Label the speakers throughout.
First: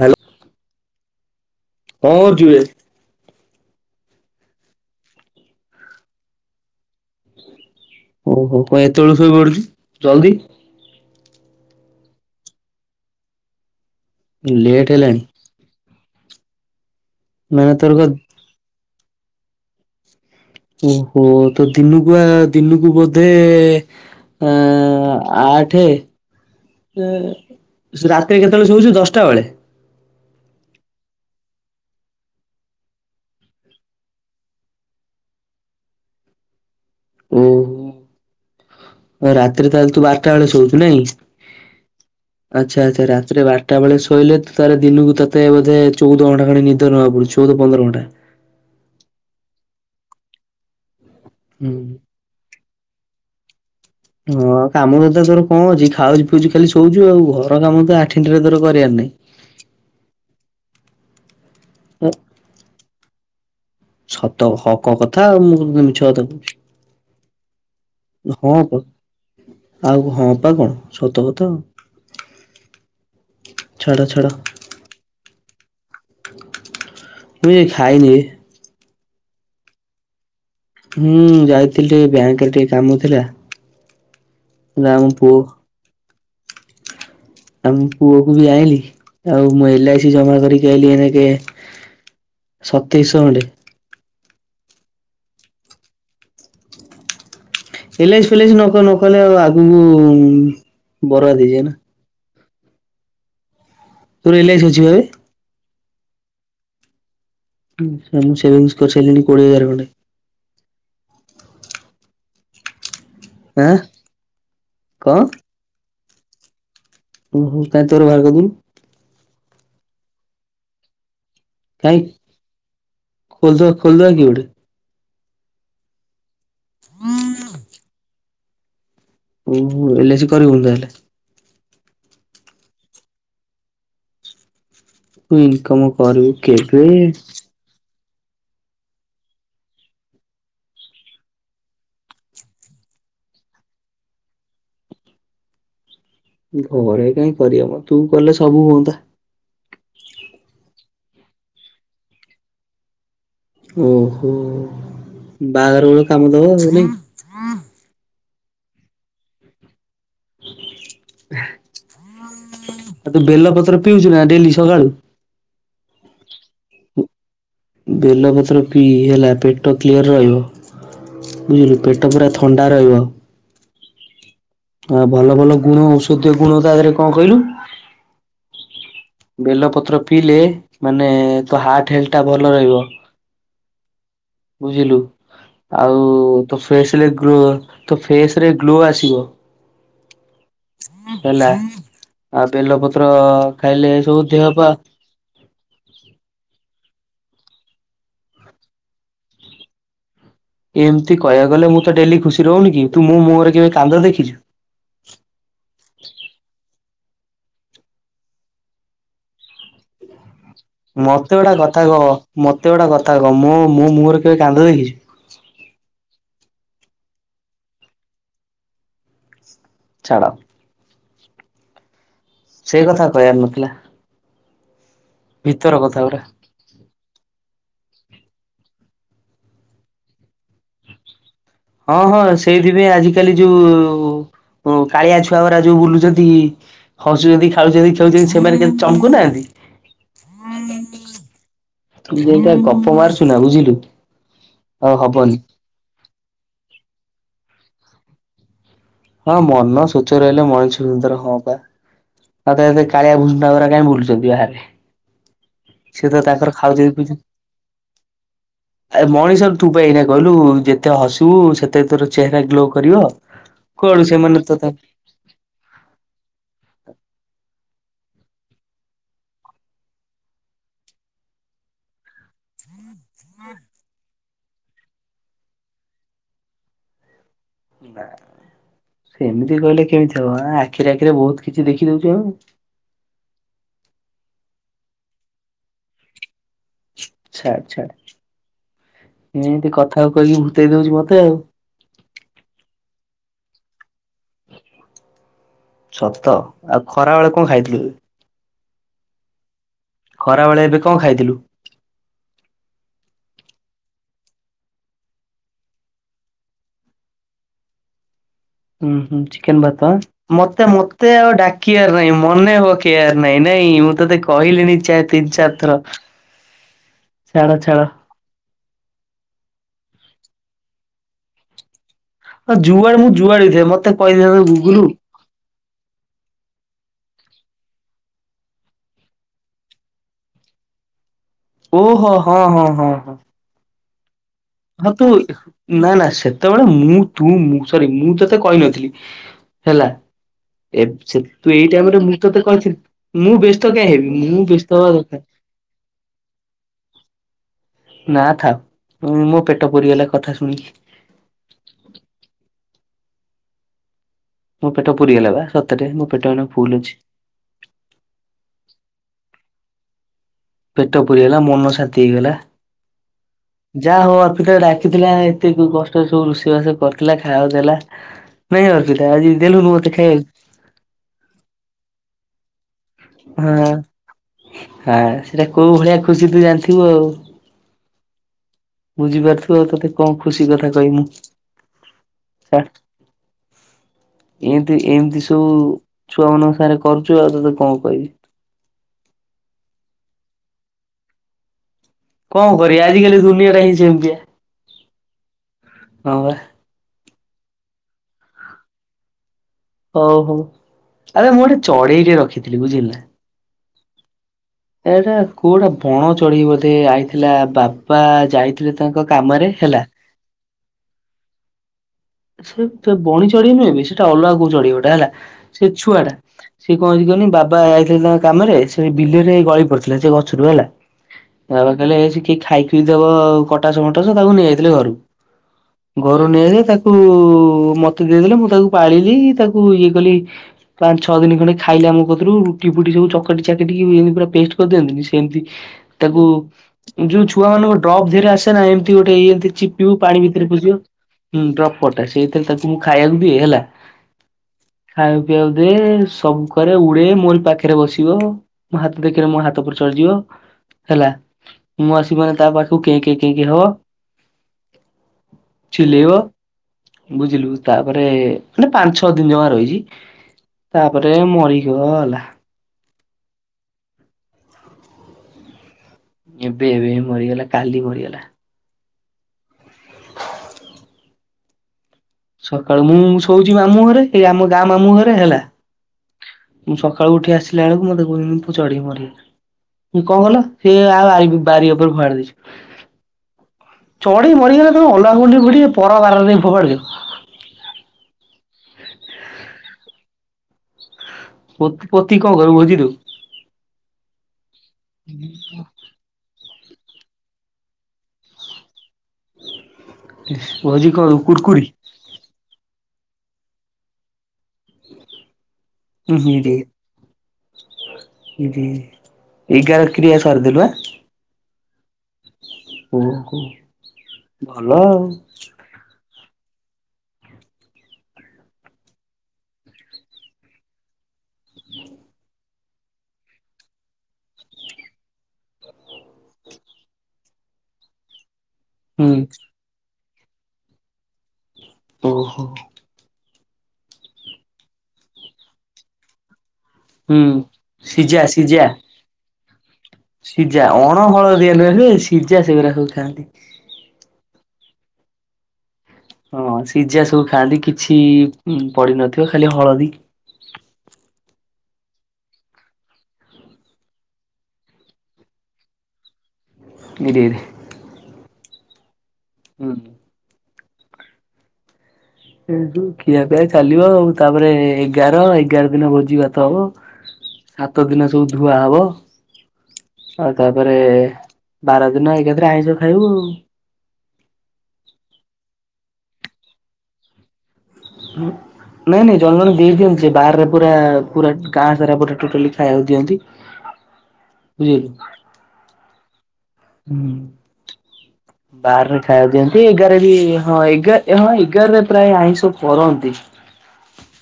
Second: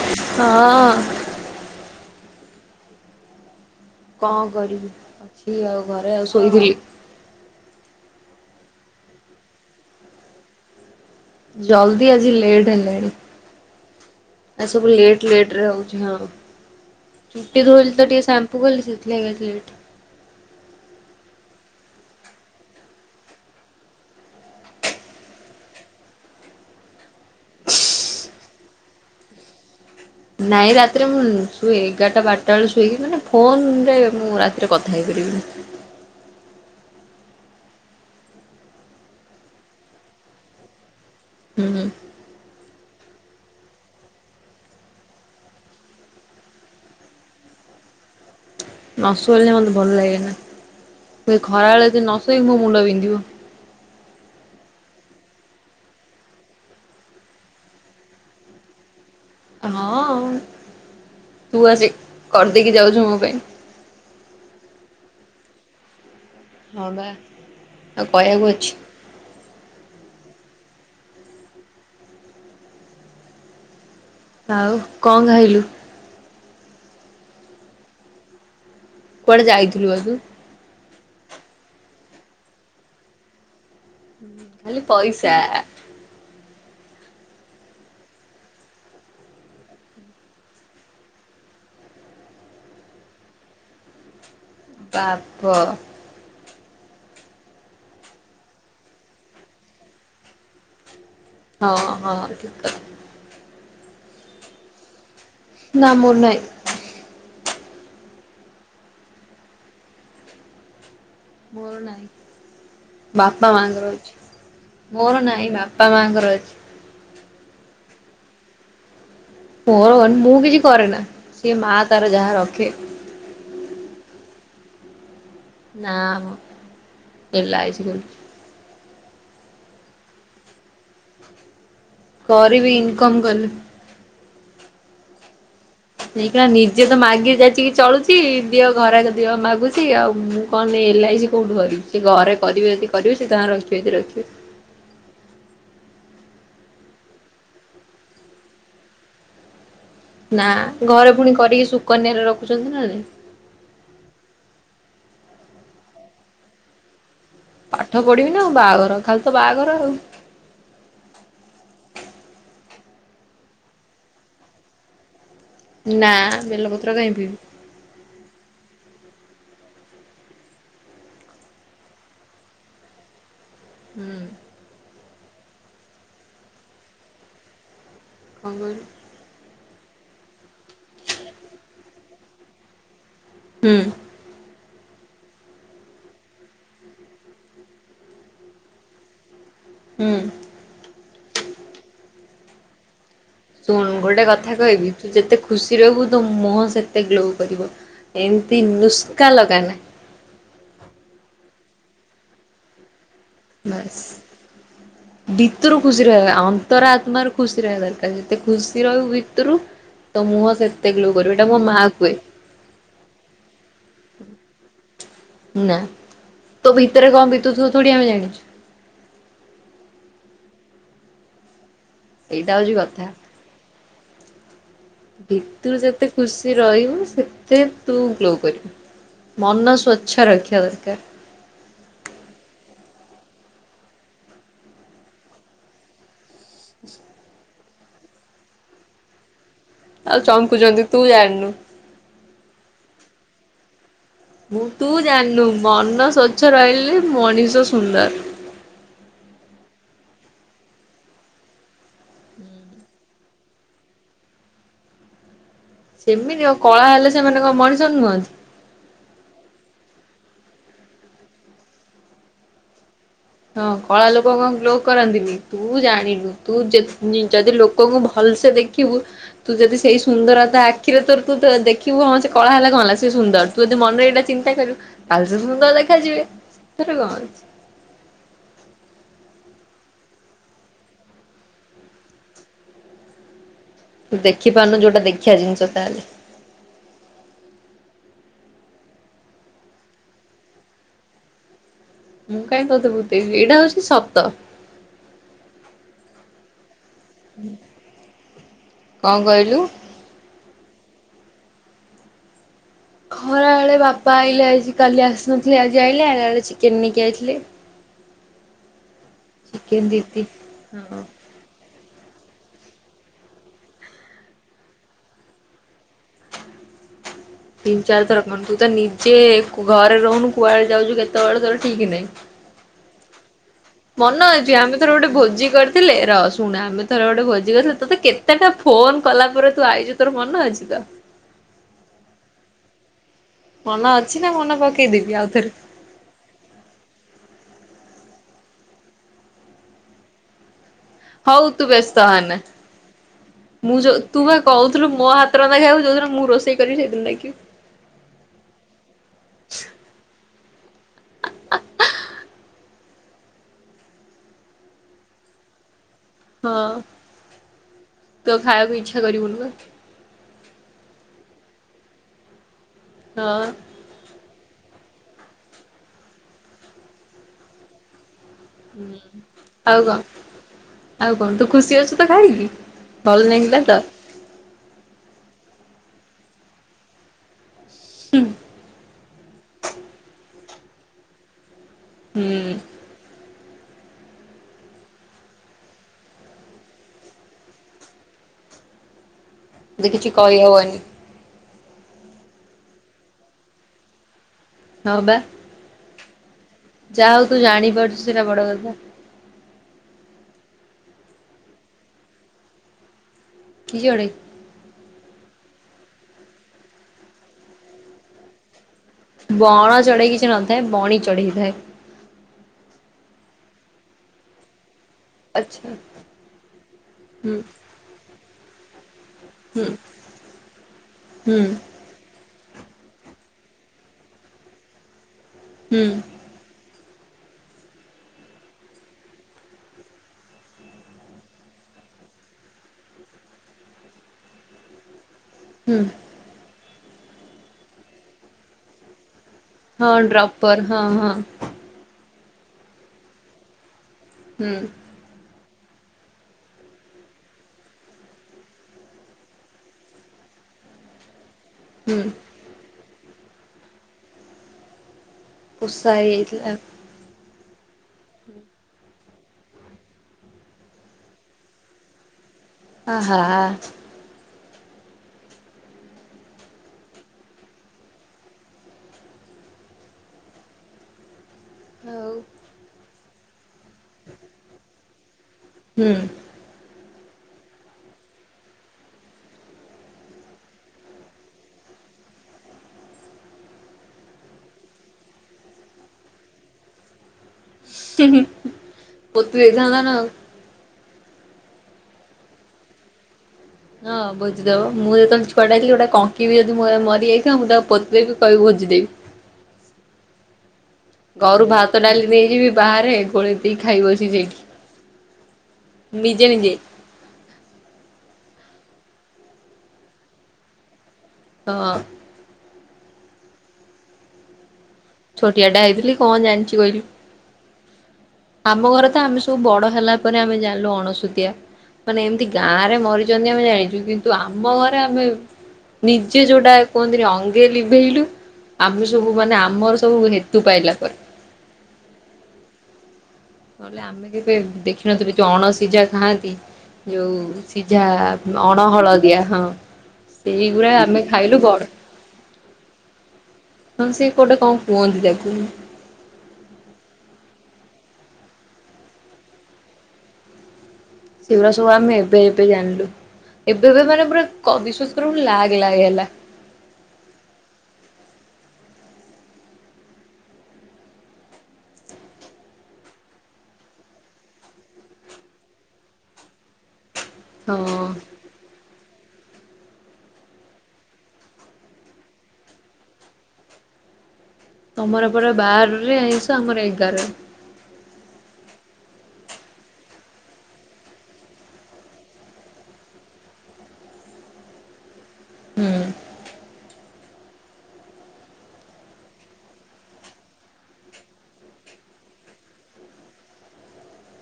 Speaker 1: Hello.
Speaker 2: ହଁ।
Speaker 1: କଁ କରୁଚୁବେ?
Speaker 2: କଣ କରିବି ଅଛି ଆଉ ଘରେ ଆଉ ଶୋଇଥିଲି।
Speaker 1: ଉଁ ହୁଁ କଣ ଏତେବେଳ ଶୋଇ ପଡୁଛୁ ଜଲ୍ଦୀ।
Speaker 2: ଜଲଦି ଆଜି ଲେଟ୍ ହେଲାଣି
Speaker 1: ଲେଟ୍
Speaker 2: ଆସବୁ
Speaker 1: ହେଲାଣି
Speaker 2: ଲେଟ ଲେଟ ରହୁଚି ହଁ ଚୁଟି
Speaker 1: ମାନେ ତୋର
Speaker 2: ଧୋଇଲି
Speaker 1: କଣ
Speaker 2: ତ ଟିକେ ସାମ୍ପୁ କଲି ସେଥିଲାଗି ଆଜି ଲେଟ୍।
Speaker 1: ଓହୋ ତ ଦିନକୁ ଆ ଦିନକୁ ବୋଧେ ଏଁ ଆଠେ ରାତିରେ କେତେବେଳେ ଶୋଉଚୁ ଦଶଟା ବେଳେ?
Speaker 2: ନାଇଁ ରାତିରେ ମୁଁ ଶୁଏ ଏଗାରଟା ବାରଟା ବେଳେ ଶୋଇକି ମାନେ ଫୋନ୍ ରେ ମୁଁ ରାତିରେ କଥା ହେଇପାରିବିନି।
Speaker 1: ଓହୋ ରାତିରେ ତାହେଲେ ତୁ ବାରଟା ବେଳେ ଶୋଉଚୁ ନାଇଁ?
Speaker 2: ହୁଁ- ହୁଁ।
Speaker 1: ଆଚ୍ଛା ଆଚ୍ଛା ରାତିରେ ବାର୍ ଟା ବେଳେ ଶୋଇଲେ ତାପରେ ଦିନକୁ ତତେ ବୋଧେ ଚଉଦ ଘଣ୍ଟା ଖଣ୍ଡେ ନିଦ ନବାକୁ ପଡୁଚି। ଚଉଦ ପନ୍ଦର ଘଣ୍ଟା।
Speaker 2: ନ ଶୋଇଲେ ମୋତେ ଭଲ୍ ଲାଗେନା ଖରା
Speaker 1: ହୁଁ
Speaker 2: ବେଳେ ଯଦି ନ ଶୋଇବି ମୋ ମୁଣ୍ଡ ବିନ୍ଧିବ।
Speaker 1: ହଁ କାମ ତ ତୋର କଣ ଅଛି ଖାଉଚୁ ପିଉଚୁ ଖାଲି ଶୋଉଚୁ ଆଉ ଘର କାମ ତ ଆଠିଣି ଟେ ତୋର କରିବାର ନାହିଁ।
Speaker 2: ହଁ ତୁ ଆସିକି କରିଦେଇକି ଯାଉଚୁ ମୋ ପାଇଁ।
Speaker 1: ସତ ହକ କଥା ଆଉ ମୁଁ କଣ ମିଛ କଥା କହୁଚି।
Speaker 2: ହଁ ବା ଆଉ କହିବାକୁ
Speaker 1: ପା
Speaker 2: ଅଛି।
Speaker 1: ଆଉ ହଁ ପା କଣ ସତ କଥା ଆଉ। ଛାଡ଼ ଛାଡ଼।
Speaker 2: ଆଉ କଣ୍ ଖାଇଲୁ?
Speaker 1: ମୁଁ କିଛି ଖାଇନି ବେ।
Speaker 2: କୁଆଡ଼େ ଯାଇଥିଲୁ ବା ତୁ?
Speaker 1: ହୁଁ ଯାଇଥିଲି ଟିକେ ବ୍ୟାଙ୍କରେ ଟିକେ କାମ ଥିଲା।
Speaker 2: ଖାଲି
Speaker 1: ନା ଆମ ପୁଅ
Speaker 2: ପଇସା।
Speaker 1: ଆମ୍ ପୁଅକୁ ବି ଆଣିଲି ଆଉ ମୁଁ ଏଲ ଆଇ ସି ଜମା କରିକି ଆଇଲି ଏଇନାକେ। ସତେଇଶ ଖଣ୍ଡେ।
Speaker 2: ବାପ।
Speaker 1: ଏଲ ଆଇ ସି ଫେଲାଇସି ନ କଲେ ଆଉ ଆଗୁକୁ ବରବାଦ୍ ହେଇଯିବି।
Speaker 2: ହଁ -ହଁ ଠିକ୍ କଥା।
Speaker 1: ତୋର ଏଲ୍ ଆଇ ସି ଅଛି ପା ବେ?
Speaker 2: ନା ମୋର ନାହିଁ।
Speaker 1: ମୁଁ ସେଭିଙ୍ଗ୍ -ସେଭିଙ୍ଗସ୍ କରିସାରିଲିଣି କୋଡିଏ ହଜାର ଖଣ୍ଡେ।
Speaker 2: ମୋର ନାହିଁ ବାପା
Speaker 1: ଆଁ
Speaker 2: ମାଙ୍କର ଅଛି
Speaker 1: କଣ
Speaker 2: ମୋର ନାହିଁ ବାପ୍ ବାପା ମା ଙ୍କର ଅଛି।
Speaker 1: ଓ ହୋ କାଁଇ ତୋର ବାହାର କରି ଦଉନୁ?
Speaker 2: ମୋର କନ୍ ମୁଁ କିଛି କରେନା ସିଏ ମା ତାର ଯାହା ରଖେ।
Speaker 1: ଖୋଲ୍ ଦବା -ଖୋଲିଦବା କି ଗୋଟେ?
Speaker 2: ନାଁ ମ ଏଲ୍ ଆଇ ସି କରୁଚି।
Speaker 1: ଓ ହୁ ଏଲ ଆଇ ସି କରିବୁନି ତାହେଲେ?
Speaker 2: କରିବି ଇନକମ୍ କଲେ।
Speaker 1: ତୁ ଇନକମ୍
Speaker 2: ଏଇଖିଣା ନିଜେ ତ ମାଗି ଯାଚି କି ଚଳୁଚି ଚି ଦିଅ ଘରକୁ ଦିଅ ମାଗୁଚି ଆଉ ମୁଁ କଣ ଏଲ୍ ଆଇ ସି କଉଠି ଭରିବି ସେ ଘରେ କରିବେ ଯଦି କ କରିବେ ସେ ତାଙ୍କର ରଖିବେ ଯଦି ରଖିବେ।
Speaker 1: ଘରେ କାହିଁ କରିବେ ମ ତୁ କଲେ ସବୁ ହୁଅନ୍ତା।
Speaker 2: ନା ଘରେ ପୁଣି କରିକି ସୁକନ୍ୟାରେ ରଖୁଚନ୍ତି ନା ନାହିଁ।
Speaker 1: ଓହୋ ବାହାଘର ବଳେ କାମ ଦବ ସେଥି ପାଇଁ
Speaker 2: ପାଠ ପଢିବି ନା ଆଉ ବାହାଘର ଖାଲି ତ ବାହାଘର ଆଉ।
Speaker 1: ଆଉ ତୁ ବେଲପତ୍ର ପିଉଚୁ ନା ଡେଲି ସକାଳୁ?
Speaker 2: ନା ବେଲପତ୍ର କାହିଁକି ପିଇବି?
Speaker 1: ବେଲପତ୍ର ପି ହେଲା ପେଟ କ୍ଲିୟର୍ ରହିବ। ବୁଝିଲୁ ପେଟ ପୁରା ଥଣ୍ଡା ରହିବ।
Speaker 2: ହୁଁ।
Speaker 1: ଆଉ ଭଲ ଭଲ ଗୁଣ ଔଷଧୀୟ ଗୁଣ ତା ଦେହରେ କଣ କହିଲୁ?
Speaker 2: କଣ୍ କହିଲୁ?
Speaker 1: ବେଲ ପତ୍ର ପିଇଲେ ମାନେ ତୋ ହାର୍ଟ ହେଲଥଟା ଭଲ ରହିବ।
Speaker 2: ହୁଁ।
Speaker 1: ବୁଝିଲୁ। ଆଉ ତୋ ଫେସରେ ଗ୍ଲୋ ତୋ ଫେସ ରେ ଗ୍ଲୋ ଆସିବ।
Speaker 2: ହୁଁ।
Speaker 1: ହେଲା ଆଉ ବେଲପତ୍ର
Speaker 2: ଶୁଣୁ
Speaker 1: ଖାଇଲେ
Speaker 2: ଗୋଟେ
Speaker 1: ସବୁ ଦେହ
Speaker 2: କଥା
Speaker 1: ପା।
Speaker 2: କହିବି ତୁ ଯେତେ ଖୁସି ରହିବୁ ତୋ ମୁହଁ ସେତେ ଗ୍ଲୋ କରିବ ଏମିତି ନୁସ୍କା ଲଗାନା।
Speaker 1: ଏମିତି କହିବାକୁ ଗଲେ ମୁଁ ତ ଡେଲି ଖୁସି ରହୁନି କି ତୁ ମୁଁ ମୋ ମୁହଁରେ। କେବେ କାନ୍ଦ
Speaker 2: ବାସ୍।
Speaker 1: [unintelligible]
Speaker 2: ଭିତୁରୁ ଖୁସି ରହିବା ଅନ୍ତର ଆତ୍ମାରୁ ଖୁସି ରହିବା ଦରକାର ଯେତେ ଖୁସି ରହିବ ଭିତୁରୁ। ତୋ ମୁହଁ ସେତ।
Speaker 1: ମତେ ଗୋଟେ କଥା କହ ମତେ ଗୋଟେ କଥା କହ ମୋ ମୁହଁରେ କେବେ କାନ୍ଦ ଦେଖିଛୁ।
Speaker 2: ନା ତୋ ଭିତରେ କଣ ଭିତରୁ ଥିବ ଥୋଡି ଆମେ ଜାଣିଛୁ।
Speaker 1: ଛାଡ଼।
Speaker 2: ସେଇଟା ହଉଛି
Speaker 1: ସେ କଥା କହିବାର ନଥିଲା। ଭିତର
Speaker 2: ଭିତୁରୁ
Speaker 1: କଥା
Speaker 2: ଯେତେ
Speaker 1: ଗୁରା।
Speaker 2: ଖୁସି। ରହିବୁ ସେତେ ତୁ ଗ୍ଲୋ କରିବୁ ମନ ସ୍ୱଚ୍ଛ ରଖିଆ ଦରକାର୍।
Speaker 1: ହଁ ହଁ ସେଇଥିପାଇଁ ଆଜିିକାଲି ଯୋଉ କାଳିଆ ଛୁଆ ଗୁରା ଯୋଉ ବୁଲୁଛନ୍ତି। ହସୁଚନ୍ତି ଖାଉଚନ୍ତି ଖେଳୁଚନ୍ତି ସେମାନେ କେତେ ଚମ୍କୁ ନାହାନ୍ତି।।
Speaker 2: ଆଉ ଚମ୍କୁଚନ୍ତି ତୁ ଜାଣିନୁ।
Speaker 1: ତୁ ଏମିତିକା ଗପ ମାରୁଚୁ ନା ବୁଝିଲୁ।
Speaker 2: ମୁଁ ତୁ
Speaker 1: ଆଉ ହବନି।
Speaker 2: ଜାଣିନୁ ମନ ସ୍ଵଚ୍ଛ ରହିଲେ ମଣିଷ ସୁନ୍ଦର୍।
Speaker 1: ହଁ ମନ ସ୍ୱଚ୍ଛ ରହିଲେ ମଣିଷ ସୁନ୍ଦର ହଁ ପା। ଆଉ ତାହେଲେ କାଳିଆ ଭୁସୁଣ୍ଡା ଗୁରା କାଇଁ ବୁଲୁଚନ୍ତି ବାହାରେ। ସେ ତ
Speaker 2: ସେମିତି
Speaker 1: ତାଙ୍କର
Speaker 2: ଆଉ
Speaker 1: ଖାଉଛନ୍ତି
Speaker 2: କଳା
Speaker 1: ପିଉଛନ୍ତି
Speaker 2: ହେଲେ ସେମାନେ କଣ ମଣିଷ ନୁହଁନ୍ତି।
Speaker 1: ଏ ମଣିଷ ତୁ ପା ଏଇନା କହିଲୁ ଯେତେ ହସିବୁ ସେତେ ତୋର ଚେହେରା ଗ୍ଲୋ କରିବ।
Speaker 2: ହଁ
Speaker 1: କୁଆଡୁ
Speaker 2: କଳା ଲୋକ
Speaker 1: ସେମାନେ
Speaker 2: କଣ
Speaker 1: ତ ତା
Speaker 2: ଗ୍ଲୋ କରନ୍ତିନି। ତୁ ଜାଣିନୁ ତୁ ଯେତ୍ ନି ଯଦି ଲୋକଙ୍କୁ ଭଲସେ ଦେଖିବୁ। ତୁ ଯଦି ସେଇ ସୁନ୍ଦରତା ଆଖିରେ ତୋର ତୁ ତ ଦେଖିବୁ ହଁ ସେ। କଳା ହେଲେ କଣ ହେଲା ସିଏ ସୁନ୍ଦର ତୁ ଯଦି ମନେରେ ଏଇଟା ଚିନ୍ତା କରିବୁ। ଆଉ ସେ ସୁନ୍ଦର୍ ଦେଖାଯିବେ ସେଥିରେ କଣ ଅଛି।
Speaker 1: ନାଁ ସେମିତି କହିଲେ କେମିତି ହବ ଆଁ ଆଖିରେ ଆଖିରେ ବହୁତ କିଛି ଦେଖିଦଉଚୁ ଆମେ।
Speaker 2: ତୁ ଦେଖି ପାରୁନୁ ଯୋଉଟା ଦେଖିଆ ଜିନିଷ ତାହେଲେ।
Speaker 1: ଛାଡ଼ ଛାଡ଼ ଏନ୍ତି କଥାକୁ କହିକି ଭୂତେଇ ଦଉଚି ମତେ ଆଉ।
Speaker 2: ମୁଁ କାଇଁ ତତେ ଭୁତେଇବି ଏଇଟା ହଉଚି ସତ।
Speaker 1: ସତ ଆଉ ଖରା ବଳେ କଣ ଖାଇଥିଲୁ।
Speaker 2: କଣ କହିଲୁ।
Speaker 1: ଖରାବଳେ ଏବେ କଣ ଖାଇଥିଲୁ।
Speaker 2: ଖରାବେଳେ ବାପା ଆଇଲେ ଆଜି କାଲି ଆସିନଥିଲେ ଆଜି ଆଇଲେ ଆଇଲା ଏଳେ ଚିକେନ୍ ନେଇକି ଆଇଥିଲେ।
Speaker 1: ଉଁ ହୁଁ ଚିକେନ୍
Speaker 2: ଚିକେନ
Speaker 1: ଭାତ
Speaker 2: ଦି ଦି
Speaker 1: ଆଁ ମତେ
Speaker 2: ହଁ।
Speaker 1: ମୋତେ ଆଉ ଡାକ। କିବାର ନାଇଁ ମନେପକେଇବାର ନାଇଁ ନାଇଁ ମୁଁ ତତେ କହିଲିଣିି ଚାରି ତିନି ଚାରିଥର। [inaudible]
Speaker 2: ତିନି ଚାରି ଥର କଣ ତୁ ତ ନିଜେ କୁ ଘରେ ରହୁନୁ କୁଆଡେ ଯାଉଚୁ କେତେବେଳେ ତୋର ଠିକ୍ ନାଇଁ।
Speaker 1: ହଁ ଯୁଆଡ଼େ ମୁଁ ଯୁଆଡେ ଯାଏ ମତ।
Speaker 2: ମନ ଅଛି ଆମେ ଥରେ ଗୋଟେ ଭୋଜି କରି। ଥିଲେ ର ଶୁଣେ ଆମେ ଥରେ ଗୋଟେ ଭୋଜି କରିଥିଲୁ ତୋତେ କେତେଟା ଫୋନ କଲା ପରେ ତୁ ଆଇଚୁ ତୋର ମନ ଅଛି ତ।
Speaker 1: ଓହୋ ହଁ ହଁ ହଁ ହଁ।
Speaker 2: ମନ ଅଛି ନା ମନ।
Speaker 1: ହଁ ତୁଇକ। ନା ନା ସେତବଳେ ମୁଁ ତୁ ମୁଁ ସରି ମୁଁ ତତେ କହିନଥିଲି ହେଲା। ଏବ୍ ସେ
Speaker 2: ହଉ
Speaker 1: ତୁ ଏଇ
Speaker 2: ବ୍ୟସ୍ତ
Speaker 1: ଟାଇମରେ ମୁଁ
Speaker 2: ହନା।
Speaker 1: ତତେ କହିଥିଲି ମୁଁ ବ୍ୟସ୍ତ କାଇଁ
Speaker 2: ଯୋଉ
Speaker 1: ହେବି
Speaker 2: ତୁ ବା
Speaker 1: ମୁଁ ବ୍ୟସ୍ତ
Speaker 2: କହୁଥିଲୁ
Speaker 1: ହବା
Speaker 2: ମୋ
Speaker 1: ଦର୍କାର୍
Speaker 2: ହାତ ରନ୍ଧା ଖାଇବୁ ଯୋଉ ଦିନ ମୁଁ ରୋଷେଇ କରିବି ସେଇଦିନ ଡାକିବି।
Speaker 1: ନାଁ ଥାଉ ଉଁ ମୋ ପେଟ ପୁରିଗଲା କଥା ଶୁଣିକି। ମୋ ପେଟ ପୁରିଗଲା ବା ସତେରେ ମୋ ପେଟ ଏଇଣା ଫୁଲ୍
Speaker 2: ହଁ
Speaker 1: ଅଛି।
Speaker 2: ତୁ ଆଉ ଖାଇଆକୁ ଇଚ୍ଛା କରିବୁନୁ ବା।
Speaker 1: ପେଟ ପୁରିଗଲା ମନ ଶାନ୍ତି ହେଇଗଲା।
Speaker 2: ହଁ।
Speaker 1: ଯା ହଉ ଅର୍ପିତ ଡାକିଥିଲା ଏତେକୁ କଷ୍ଟରେ ସବୁ ରୁଷେଇବାସ କରିଥିଲା ଖାଇଆକୁ ଦେଲା। ନାଇଁ ଅର୍ପିତା ଆଜି ଦେଲୁନୁ
Speaker 2: ଆଉ
Speaker 1: ମତେ
Speaker 2: କଣ
Speaker 1: ଖାଇଆକୁ।
Speaker 2: ଆଉ କଣ ତୁ ଖୁସି ଅଛୁ ତ ଖାଇିକି।
Speaker 1: ହଁ ହଁ ସେଇଟା କୋଉ ଭଳିଆ ଖୁସି ତୁ ଜାଣିଥିବୁ ଆଉ।
Speaker 2: ହୁଁ।
Speaker 1: ବୁଝିପାରୁଥିବୁ ଆଉ ତତେ କଣ ଖୁସି କଥା କହିବି ମୁଁ
Speaker 2: ହୁଁ
Speaker 1: ଛାଡ୍ ଏନ୍ତି ଏମ୍ତି ସବୁ ଛୁଆ ମାନଙ୍କ ସାଙ୍ଗରେ କରୁଚୁ ଆଉ ତତେ କଣ କହିବି।
Speaker 2: ଏବେ କିଛି କହିହବନି
Speaker 1: କଣ କରିବା ଆଜିକାଲି ଦୁନିଆ ଟା ହିଁ ସେମିତିଆ
Speaker 2: ହଁ ବା।
Speaker 1: ହଁ।
Speaker 2: ଯାହା ହଉ ତୁ ଜାଣିପାରୁଛୁ ସେଇଟା ବଡ଼ କଥା
Speaker 1: ହଉ ହଉ ଆରେ ମୁଁ ଗୋଟେ ଚଢ଼େଇଟେ ରଖିଥିଲି ବୁଝିଲ ନା
Speaker 2: କି ଚଢ଼େଇ
Speaker 1: ଏଟା କୋଉଟା ବଣ ଚଢ଼େଇ ବୋଧେ ଆଇଥିଲା ବାପା ଯାଇ ଯାଇଥିଲେ ତାଙ୍କ କାମରେ
Speaker 2: ବଣ
Speaker 1: ହେଲା।
Speaker 2: ଚଢ଼େଇ କିଛି ନଥାଏ ବଣୀ ଚଢ଼େଇ ଥାଏ।
Speaker 1: ସେ ବଣି ଚଢ଼େଇ ନୁହଁ ବେ ସେଟା ଅଲଗା କଉ ଚଢ଼େଇଟି ହେଲା। ସେ
Speaker 2: ଆଚ୍ଛା
Speaker 1: ଛୁଆ ଟା ସିଏ କଣ କହନି
Speaker 2: ହୁଁ।
Speaker 1: ବାବା ଯାଇଥିଲେ ତାଙ୍କ କାମରେ ସେ ବିଲରୁ
Speaker 2: ହୁଁ
Speaker 1: ଗଳି ପଡ଼ିଥିଲେ ସେ ଗଛରୁ ହେଲା
Speaker 2: ହୁଁ
Speaker 1: ତା ସେ କହିଲେ କି ଖାଇ ଖୁଇ ଦବ କଟାସ ମଟାସ ତାକୁ ନେଇଯାଇଥିଲେ ଘରୁକୁ
Speaker 2: ହୁଁ।
Speaker 1: ଘରକଉ ନେଇ ଆଇଲେ ତାକୁ ମତେ ଦେଇଦେଲେ ମୁଁ ତାକୁ ପାଳିଲି ତାକୁ ଇଏ କଲି ପାଞ୍ଚ ଛଅ ଦିନ ଖଣ୍ଡେ ଖାଇଲେ ଆମ କତିରୁ ରୁଟି ଫୁଟି ସବୁ ଚକଟି ଚାକିଟି ଏମତି ପୁରା ପେଷ୍ଟ୍ କରିଦିଅନ୍ତିନି ସେମିତି
Speaker 2: ହୁଁ।
Speaker 1: ତାକୁ ଯୋଉ ଛୁଆ ମାନଙ୍କ ଡ୍ରପ୍ ଧିଏରେ ଆସେ ନା ଏମିତି ଗୋଟେଇମ ଚିପ୍ୟୁ
Speaker 2: ହଁ
Speaker 1: ପାଣି ଭିତରେ
Speaker 2: ଡ୍ରପର ହଁ ହଁ।
Speaker 1: ପଡ଼ିଯିବ ଡ୍ରପ୍ କଟା ସେଇଥି ତାକୁ ମୁଁ ଖାଇବାକୁ ଦିଏ ହେଲା
Speaker 2: ହୁଁ।
Speaker 1: ଖାଇବାକୁ ପିଇବାକୁ ଦିଏ ସବୁକରେ ଉଡ଼େ ମୋରି ପାଖରେ ବସିବ ମୋ ହାତ ଦେଖିଲେ ମୋ ହାତ ଉପରେ ଚଢ଼ିଯିବ ହେଲା ମୁଁ
Speaker 2: ହୁଁ
Speaker 1: ଆସିବି ମାନେ ତା ପାଖକୁ କେଁ କେଁ କେଁ କେଁ ହବ
Speaker 2: ପୋଷା
Speaker 1: ଚିଲ୍ଲେଇବ
Speaker 2: ହେଇଯାଇଥିଲା
Speaker 1: ବୁଝିଲୁ ତାପରେ ମାନେ ପାଞ୍ଚ ଛଅ ଦିନ ଜମା ରହିଛି ତାପରେ ମରିଗଲା
Speaker 2: ଆହା।
Speaker 1: ଏବେ ଏବେ ମରିଗଲା କାଲି ମରିଗଲା।
Speaker 2: ଆଉ।
Speaker 1: ସକାଳୁ ମୁଁ ଶୋଉଛି ମାମୁଁ ଘରେ ଏଇ ଆମ ଗାଁ ମାମୁଁ ଘରେ ହେଲା
Speaker 2: ହୁଁ।
Speaker 1: ମୁଁ ସକାଳୁ ଉଠି ଆସିଲା ବେଳକୁ ମତେ କହୁଛନ୍ତି ତୋ ଚଢ଼େଇ ମରିଗଲା। କଣ କଲ ସିଏ ଆଉ ବାରି ଉପରେ ଫୋପାଡ଼ି ଦେଇଛୁ ଚଢ଼ି ମରିଗଲେ ତମେ ଅଲଗା ଗୁଣ୍ଡି ଫୁ ପର ବାର ରେ ନେଇ ଫୋପାଡ଼ି ଦେବୁ?
Speaker 2: ପୋତି ଦେଇଥାନ୍ତ ନା ଆଉ।
Speaker 1: ପୋତ୍ ପୋତି କଣ କରିବୁ ଭୋଜି ଦବୁ
Speaker 2: ହଁ ଭୋଜି ଦବ ମୁଁ ଯେତବେଳେ ଛୁଆଟାଥିଲି ଗୋଟେ ଙ୍କ କଙ୍କି ବି ଯଦି ମ ମରିଯାଇଥିବ ମୁଁ ତାକୁ ପୋତି ଦେବି କହିବି ଭୋଜିଦେବି।
Speaker 1: ଭୋଜି କଣ ଦବୁ
Speaker 2: ଘରୁ
Speaker 1: କୁୁରକୁରି
Speaker 2: ଭାତ ଡାଲି ନେଇଯିବି ବାହାରେ ଗୋଳେଇ ଦେଇକି ଖାଇ ବସି ସେଇଠି।
Speaker 1: ହୁଁ
Speaker 2: ନିଜେ ନିଜେ।
Speaker 1: ଇଏଟିକେ ଏଗାର କ୍ରିୟା ସରିଦେଲୁ ଆ।
Speaker 2: ହଁ।
Speaker 1: ଓକୁ ଭଲ ଆଉ।
Speaker 2: ଛୋଟିଆଟା ହେଇଥିଲି କଣ ଜାଣିଛି କହିଲୁ। ଆମ ଘରେ ତ ଆମେ ସବୁ ବଡ଼ ହେଲା ପରେ ଆମେ ଜାଣଲୁ ଅଣସୁଧିଆ। ମାନେ ଏମିତି ଗାଁ ରେ ମରିଚନ୍ତି ଆମେ ଜାଣିଛୁ କିନ୍ତୁ ଆମ ଘରେ ଆମେ। ନିଜେ ଯୋଉଟା କୁହନ୍ତିନି ଅଙ୍ଗେ ଲିଭେଇଲୁ। ଆମେ
Speaker 1: ହୁଁ
Speaker 2: ସବୁ ମାନେ ଆମର ସବୁ ହେତୁ ପାଇଲା ପରେ।
Speaker 1: ଓହୋ।
Speaker 2: ନହଲେ ଆମେ କେବେ ଦେଖିନଥିଲୁ ଯୋଉ ଅଣ ସିଝା ଖାଆନ୍ତି। ଯୋଉ
Speaker 1: ହୁଁ
Speaker 2: ସିଝା ଅଣ ହଳଦିଆ ହଁ।
Speaker 1: ସିଝା
Speaker 2: ସେଇଗୁରା ଆମେ
Speaker 1: ଅଣ
Speaker 2: ଖାଇଲୁ
Speaker 1: ହଳଦିଆ
Speaker 2: ବଡ
Speaker 1: ନୁହେରେ ସିଝା ସେଗୁଡ଼ାକୁ ଖାଆନ୍ତି।
Speaker 2: ହଁ ସେ ଗୋଟେ କଣ କୁହନ୍ତି ତାକୁ।
Speaker 1: ହଁ ସିଝା ସବୁ ଖାଆନ୍ତି, କିଛି ପଡିିନଥିବ ଖାଲି ହଳଦୀ।
Speaker 2: ସେଗୁରା ସବୁ ଆମେ ଏବେ ଏବେ ଜାଣିଲୁ ଏବେ ଏବେ ମାନେ ପୁରା ବିଶ୍ୱାସ କରିବୁନି ପୁରା ଲାଗ୍ ଲାଗ ହେଲା।
Speaker 1: ଇରେ ଇରେ। ହୁଁ। ଏଇଠୁ ଖିଆପିଆ ଚାଲିବ ଆଉ ତାପରେ ଏଗାର ଏଗାର ଦିନ ଭୋଜି ଭାତ ହବ। ସାତ
Speaker 2: ହଁ।
Speaker 1: ଦିନ ସବୁ ଧୁଆ ହବ। ଆଉ ତାପରେ ବାର ଦିନ ଏକାଥି୍ରେ ଆଇଁଷ ଖାଇବୁ ଆଉ।
Speaker 2: ତମର ପରା ବାରରେ ଆଇଁଷ ଆମର ଏଗାରରେ।
Speaker 1: ହୁଁ। ନାଇଁ ନାଇଁ ଜଣେ ଜଣେ ଦେଇ ଦିଅନ୍ତି ଯେ ବାହାରରେ ପୁରା ପୁରା ଗାଁ ସାରା ପୁରା ଟୋଟାଲି ଖାଇବାକୁ ଦିଅନ୍ତି। ବୁଝିଲୁ।
Speaker 2: ହୁଁ।
Speaker 1: ହୁଁ। ବାରରେ ଖାଇବାକୁ ଦିଅନ୍ତି ଏଗାର ବି ହଁ ଏଗାର ହଁ ଏଗାରରେ ପ୍ରାୟ ଆଇଁଷ କରନ୍ତି।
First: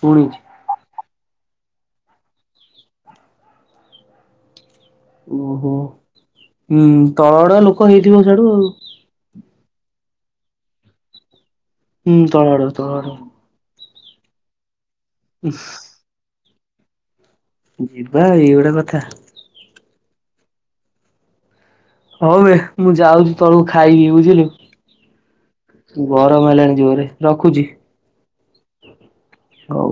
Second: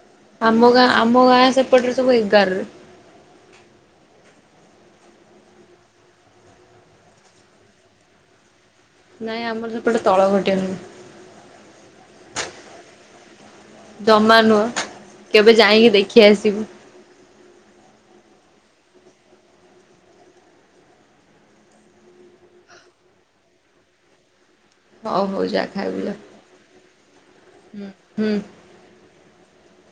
Speaker 1: ପୁଣି
Speaker 2: ଆମ ଗାଁ ଆମ ଗାଁ ସେପଟରେ ସବୁ ଏଗାରରେ।
Speaker 1: ଓହୋ ହୁଁ ତଳଆଡିଆ ଲୋକ ହେଇଥିବ ସେଇଆଡୁ ଆଉ।
Speaker 2: ନାଇଁ ଆମର ସେପଟେ ତଳ ଘାଟିଆ ନୁହଁ।
Speaker 1: ହୁଁ ତଳଆଡୁଆ ତଳଆଡୁଆ।
Speaker 2: ଜମା ନୁହଁ, କେବେ ଯାଇଁକି ଦେଖି ଆସିବୁ।
Speaker 1: ଯିବା ଏଇ ଗୋଟେ କଥା। ହଉ ଵେ ମୁଁ ଯାଉଚି ତଳକୁ ଖାଇବି ବୁଝିଲୁ।
Speaker 2: ହଉ ହଉ ଯା ଖାଇବୁ ଯା
Speaker 1: ଗରମ ହେଲାଣି ଜୋଅରେ ରଖୁଛି।
Speaker 2: ହୁଁ ହୁଁ।
Speaker 1: ହଉ।